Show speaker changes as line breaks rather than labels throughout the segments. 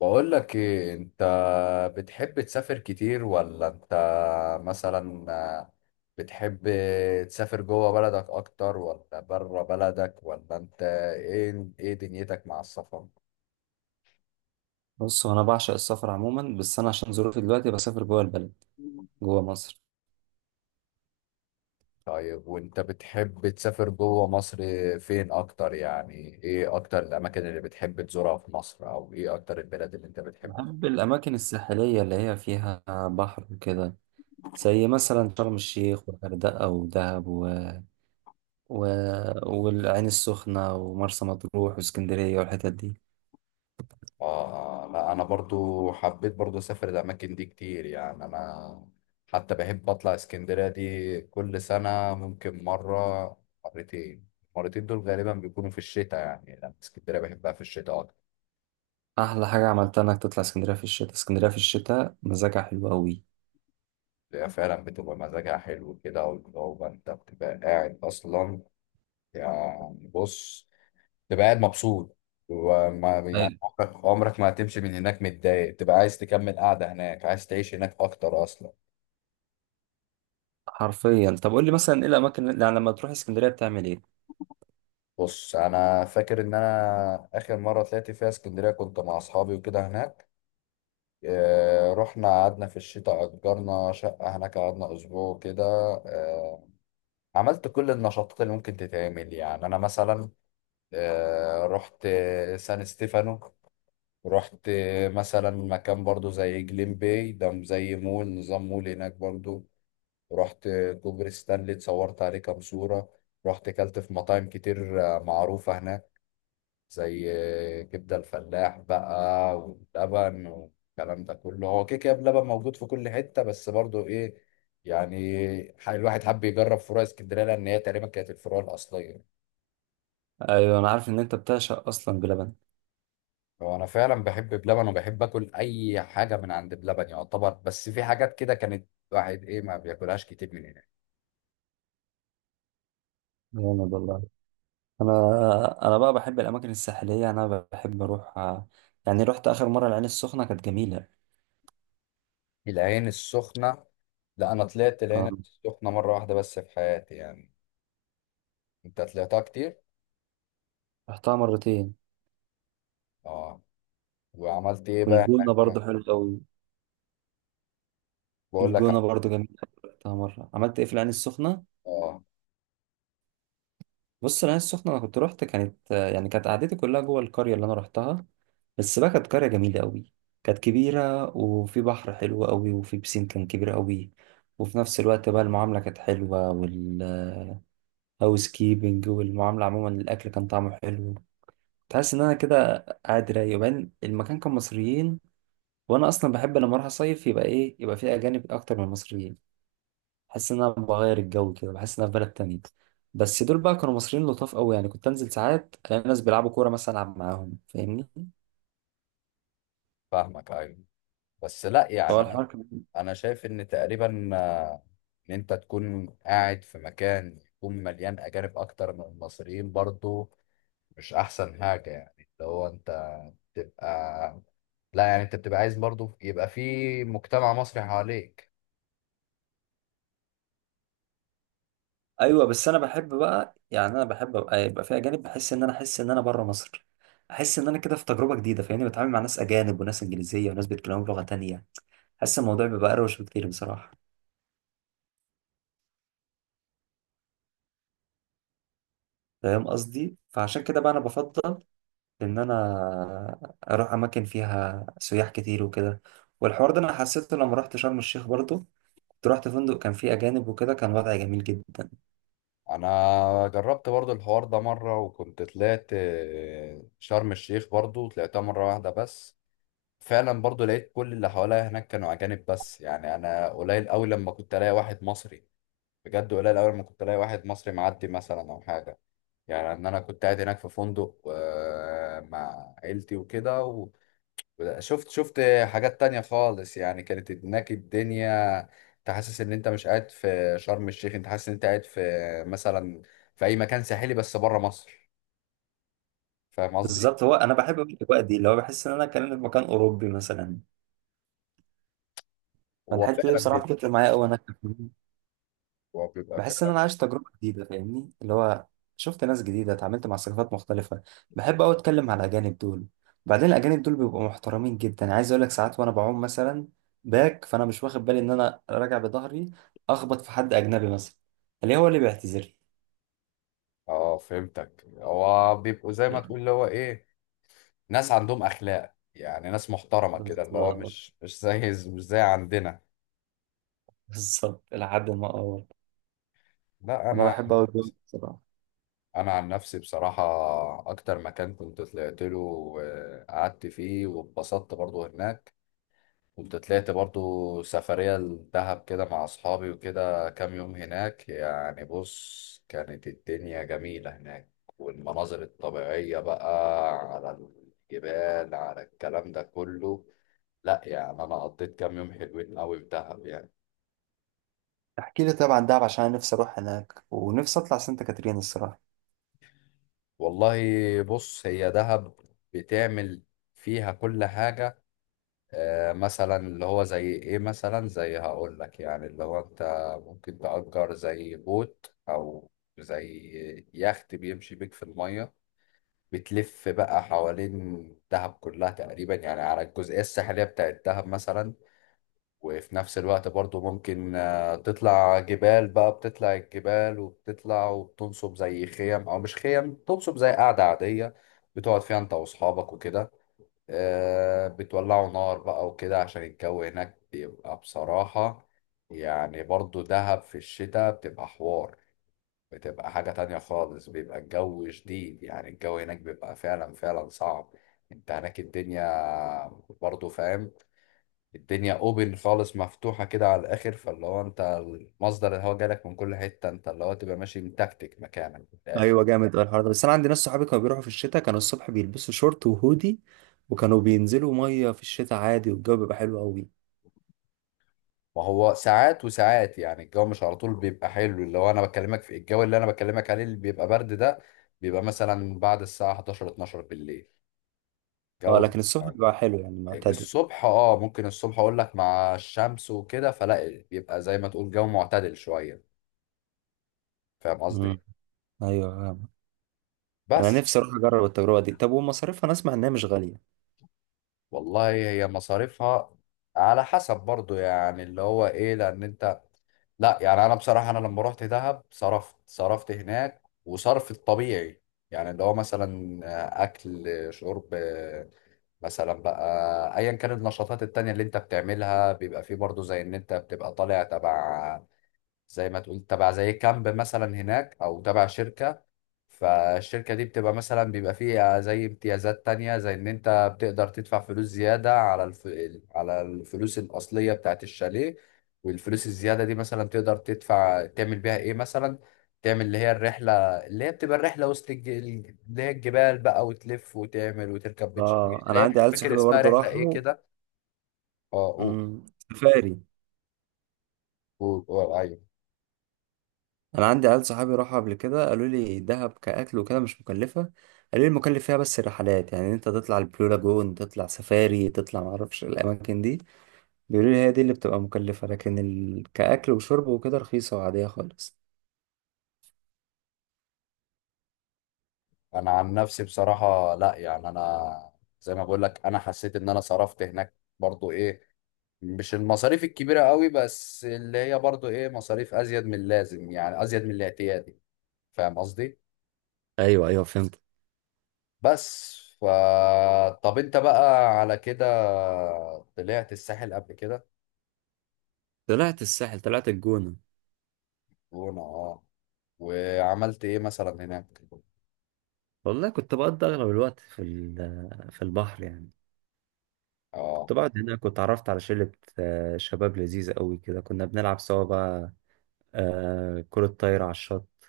بقول لك ايه انت؟ بتحب تسافر كتير ولا انت مثلا بتحب تسافر جوه بلدك اكتر ولا بره بلدك؟ ولا انت ايه دنيتك مع السفر؟
بص، هو انا بعشق السفر عموما. بس انا عشان ظروفي دلوقتي بسافر جوه البلد، جوه مصر.
طيب وانت بتحب تسافر جوه مصر؟ فين اكتر يعني؟ ايه اكتر الاماكن اللي بتحب تزورها في مصر؟ او ايه اكتر البلاد اللي انت بتحب؟
بحب الاماكن الساحليه اللي هي فيها بحر وكده، زي مثلا شرم الشيخ والغردقه ودهب و... والعين السخنه ومرسى مطروح واسكندريه والحتت دي.
اه. لا انا برضو حبيت برضو اسافر الاماكن دي كتير، يعني انا حتى بحب اطلع اسكندرية دي كل سنة، ممكن مرة، مرتين. المرتين دول غالبا بيكونوا في الشتاء، يعني لان اسكندرية بحبها في الشتاء اكتر.
احلى حاجه عملتها انك تطلع اسكندريه في الشتاء. اسكندريه في الشتاء مزاجها حلو قوي.
هي فعلا بتبقى مزاجها حلو كده، والجو انت بتبقى قاعد اصلا، يعني بص، تبقى قاعد مبسوط. وما يعني
أيوة.
عمرك عمرك ما هتمشي من هناك متضايق، تبقى عايز تكمل قاعدة هناك، عايز تعيش هناك اكتر اصلا.
حرفيا، طب قول لي مثلا ايه الاماكن يعني لما تروح اسكندريه بتعمل ايه؟
بص، انا فاكر ان انا اخر مره طلعت فيها اسكندريه كنت مع اصحابي وكده هناك. رحنا قعدنا في الشتاء، اجرنا شقه هناك، قعدنا اسبوع كده. آه، عملت كل النشاطات اللي ممكن تتعمل، يعني انا مثلا رحت سان ستيفانو، رحت مثلا مكان برضو زي جليم باي ده، زي مول نظام، مول هناك برضو، رحت كوبري ستانلي اتصورت عليه كام صوره، رحت كلت في مطاعم كتير معروفه هناك، زي كبدة الفلاح بقى واللبن والكلام ده كله. هو كيكة بلبن موجود في كل حتة، بس برضو ايه يعني، الواحد حب يجرب فروع اسكندرية، لأن هي تقريبا كانت الفروع الأصلية.
ايوه، انا عارف ان انت بتعشق اصلا بلبن.
هو أنا فعلا بحب بلبن، وبحب آكل أي حاجة من عند بلبن يعتبر، بس في حاجات كده كانت الواحد ايه، ما بياكلهاش كتير من هناك.
جامد والله. انا بقى بحب الاماكن الساحليه. انا بحب اروح، يعني رحت اخر مره العين السخنه كانت جميله.
العين السخنة، لا أنا طلعت العين
آه،
السخنة مرة واحدة بس في حياتي يعني. أنت طلعتها كتير؟
رحتها مرتين.
اه. وعملت ايه بقى
والجونه برضو
هناك؟
حلو قوي.
بقول
الجونه
لك.
برضو جميله. رحتها مره. عملت ايه في العين السخنه؟
اه،
بص، العين السخنه انا كنت رحت، كانت يعني كانت قعدتي كلها جوه القريه اللي انا رحتها. بس بقى كانت قريه جميله قوي. كانت كبيره وفي بحر حلو قوي وفي بسين كان كبير قوي. وفي نفس الوقت بقى المعامله كانت حلوه، والهاوس كيبنج والمعامله عموما، الاكل كان طعمه حلو. تحس ان انا كده قاعد رايق. وبعدين المكان كان مصريين، وانا اصلا بحب لما اروح اصيف يبقى ايه، يبقى فيه اجانب اكتر من المصريين. بحس ان انا بغير الجو كده، بحس ان انا في بلد تانية. بس دول بقى كانوا مصريين لطاف قوي، يعني كنت انزل ساعات الاقي ناس بيلعبوا كوره مثلا، العب معاهم، فاهمني؟
فاهمك، ايوه، بس لا
فهو
يعني انا،
الحوار كان...
أنا شايف ان تقريبا ان انت تكون قاعد في مكان يكون مليان اجانب اكتر من المصريين برضو مش احسن حاجه يعني، اللي هو انت تبقى، لا يعني انت بتبقى عايز برضو يبقى في مجتمع مصري حواليك.
ايوه، بس انا بحب بقى، يعني انا بحب ابقى يبقى في اجانب. بحس ان انا احس ان انا بره مصر. احس ان انا كده في تجربه جديده، فاهمني؟ بتعامل مع ناس اجانب وناس انجليزيه وناس بيتكلموا بلغه تانية. حاسس الموضوع بيبقى اروش بكتير بصراحه. فاهم قصدي؟ فعشان كده بقى انا بفضل ان انا اروح اماكن فيها سياح كتير وكده. والحوار ده انا حسيته لما رحت شرم الشيخ برضو. كنت رحت فندق كان فيه اجانب وكده، كان وضع جميل جدا.
انا جربت برضو الحوار ده مره، وكنت طلعت شرم الشيخ برضو، طلعتها مره واحده بس. فعلا برضو لقيت كل اللي حواليا هناك كانوا اجانب بس، يعني انا قليل قوي لما كنت الاقي واحد مصري، بجد قليل أول ما كنت ألاقي واحد مصري معدي مثلا أو حاجة، يعني إن أنا كنت قاعد هناك في فندق مع عيلتي وكده، وشفت، حاجات تانية خالص يعني، كانت هناك الدنيا، أنت حاسس إن أنت مش قاعد في شرم الشيخ، أنت حاسس إن أنت قاعد في مثلا، في أي مكان ساحلي بس بره مصر. فاهم قصدي؟
بالظبط. هو انا بحب الاجواء دي، اللي هو بحس ان انا كان في مكان اوروبي مثلا.
هو
فالحته دي
فعلا
بصراحه
بيبقى.
بتفرق معايا قوي. انا
هو بيبقى
بحس ان
فعلا.
انا عايش تجربه جديده، فاهمني؟ اللي هو شفت ناس جديده، اتعاملت مع ثقافات مختلفه. بحب قوي اتكلم مع الاجانب دول. بعدين الاجانب دول بيبقوا محترمين جدا، يعني عايز اقول لك ساعات وانا بعوم مثلا باك، فانا مش واخد بالي ان انا راجع بظهري، اخبط في حد اجنبي مثلا، اللي هو اللي بيعتذر
اه، فهمتك، هو بيبقوا زي ما
لي.
تقول اللي هو ايه، ناس عندهم اخلاق، يعني ناس محترمة كده، اللي هو
بالظبط.
مش زي عندنا.
بالظبط لحد ما اه
لا
انا بحب قوي الجو ده بصراحه.
انا عن نفسي بصراحه، اكتر مكان كنت طلعت له وقعدت فيه واتبسطت برضو هناك، كنت طلعت برضو سفريه لدهب كده مع اصحابي وكده كام يوم هناك. يعني بص، كانت الدنيا جميله هناك، والمناظر الطبيعيه بقى، على الجبال، على الكلام ده كله. لا يعني انا قضيت كام يوم حلوين قوي في دهب يعني.
احكي لي طبعا دهب، عشان انا نفسي اروح هناك، ونفسي اطلع سانتا كاترين الصراحه.
والله بص، هي دهب بتعمل فيها كل حاجه. مثلا اللي هو زي ايه مثلا، زي هقول لك يعني، اللي هو انت ممكن تأجر زي بوت، او زي يخت بيمشي بيك في المية، بتلف بقى حوالين دهب كلها تقريبا، يعني على الجزئية الساحلية بتاعت دهب مثلا. وفي نفس الوقت برضو ممكن تطلع جبال بقى، بتطلع الجبال، وبتطلع وبتنصب زي خيم، او مش خيم، تنصب زي قعدة عادية بتقعد فيها انت واصحابك وكده. بتولعوا نار بقى وكده، عشان الجو هناك بيبقى بصراحة، يعني برضو دهب في الشتاء بتبقى حوار، بتبقى حاجة تانية خالص، بيبقى الجو شديد، يعني الجو هناك بيبقى فعلا فعلا صعب. انت هناك الدنيا برضو فاهم، الدنيا اوبن خالص، مفتوحة كده على الاخر، فاللي هو انت مصدر الهواء جالك من كل حتة، انت اللي هو تبقى ماشي متكتك مكانك في الاخر.
ايوه، جامد أوي الحوار ده. بس انا عندي ناس صحابي كانوا بيروحوا في الشتاء، كانوا الصبح بيلبسوا شورت وهودي، وكانوا بينزلوا ميه في الشتاء عادي والجو بيبقى حلو قوي.
ما هو ساعات وساعات يعني، الجو مش على طول بيبقى حلو، اللي هو انا بكلمك في الجو، اللي انا بكلمك عليه اللي بيبقى برد ده، بيبقى مثلا بعد الساعة 11، 12 بالليل،
اه،
جو.
لكن الصبح بيبقى حلو يعني معتدل.
الصبح اه ممكن الصبح اقول لك، مع الشمس وكده فلا، بيبقى زي ما تقول جو معتدل شوية. فاهم قصدي؟
امم. ايوه، فاهم. انا
بس.
نفسي اروح اجرب التجربه دي. طب ومصاريفها؟ انا اسمع انها مش غاليه.
والله هي مصاريفها على حسب برضو، يعني اللي هو ايه، لان انت، لا يعني انا بصراحه انا لما رحت دهب صرفت هناك وصرف الطبيعي، يعني اللي هو مثلا اكل، شرب، مثلا بقى ايا كانت النشاطات التانية اللي انت بتعملها، بيبقى فيه برضو زي ان انت بتبقى طالع تبع، زي ما تقول تبع زي كامب مثلا هناك، او تبع شركة. فالشركة دي بتبقى مثلا بيبقى فيها زي امتيازات تانية، زي إن أنت بتقدر تدفع فلوس زيادة على على الفلوس الأصلية بتاعت الشاليه، والفلوس الزيادة دي مثلا تقدر تدفع تعمل بيها إيه مثلا، تعمل اللي هي الرحلة، اللي هي بتبقى الرحلة وسط اللي هي الجبال بقى، وتلف وتعمل وتركب بيتش،
اه،
اللي
انا
هي
عندي
مش
عيال
فاكر
صحابي
اسمها
برضه
رحلة إيه
راحوا.
كده. أه قول،
امم سفاري.
قول، قول، أيوه.
انا عندي عيال صحابي راحوا قبل كده، قالوا لي دهب كاكل وكده مش مكلفه. قالوا لي المكلف فيها بس الرحلات، يعني انت تطلع البلو لاجون، تطلع سفاري، تطلع معرفش الاماكن دي. بيقولوا لي هي دي اللي بتبقى مكلفة، لكن كأكل وشرب وكده رخيصة وعادية خالص.
أنا عن نفسي بصراحة لأ، يعني أنا زي ما بقول لك، أنا حسيت إن أنا صرفت هناك برضو إيه، مش المصاريف الكبيرة قوي، بس اللي هي برضو ايه، مصاريف ازيد من اللازم، يعني ازيد من الاعتيادي. فاهم قصدي؟
ايوه ايوه، فهمت.
بس ف، طب انت بقى على كده طلعت الساحل قبل كده؟
طلعت الساحل، طلعت الجونة.
وانا اه. وعملت ايه مثلا هناك؟
والله كنت بقضي اغلب الوقت في البحر يعني.
اه،
كنت بقعد هناك واتعرفت على شلة، شباب لذيذة قوي كده. كنا بنلعب سوا بقى كرة طايرة على الشط.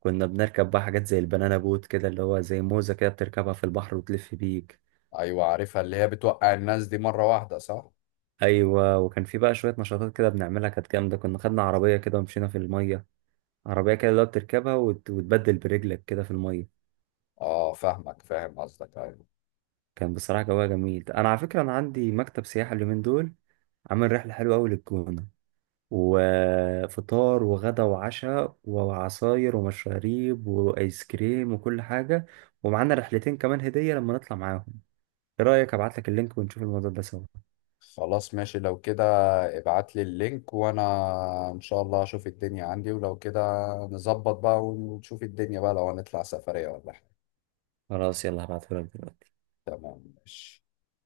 كنا بنركب بقى حاجات زي البنانا بوت كده، اللي هو زي موزة كده بتركبها في البحر وتلف بيك.
ايوه عارفها، اللي هي بتوقع الناس دي مرة واحدة صح؟
ايوه، وكان في بقى شوية نشاطات كده بنعملها كانت جامدة. كنا خدنا عربية كده ومشينا في المية. عربية كده اللي هو بتركبها وتبدل برجلك كده في المية.
اه، فاهمك، فاهم قصدك، ايوه.
كان بصراحة جواها جميل. أنا على فكرة أنا عندي مكتب سياحة اليومين دول، عامل رحلة حلوة أوي للجونة، وفطار وغدا وعشاء وعصاير ومشاريب وآيس كريم وكل حاجة، ومعانا رحلتين كمان هدية لما نطلع معاهم. إيه رأيك أبعتلك اللينك ونشوف الموضوع ده سوا؟
خلاص ماشي لو كده، ابعت لي اللينك، وانا ان شاء الله اشوف الدنيا عندي، ولو كده نظبط بقى ونشوف الدنيا بقى، لو هنطلع سفرية ولا حاجة.
خلاص، يلا هبعتهولك دلوقتي.
تمام، ماشي.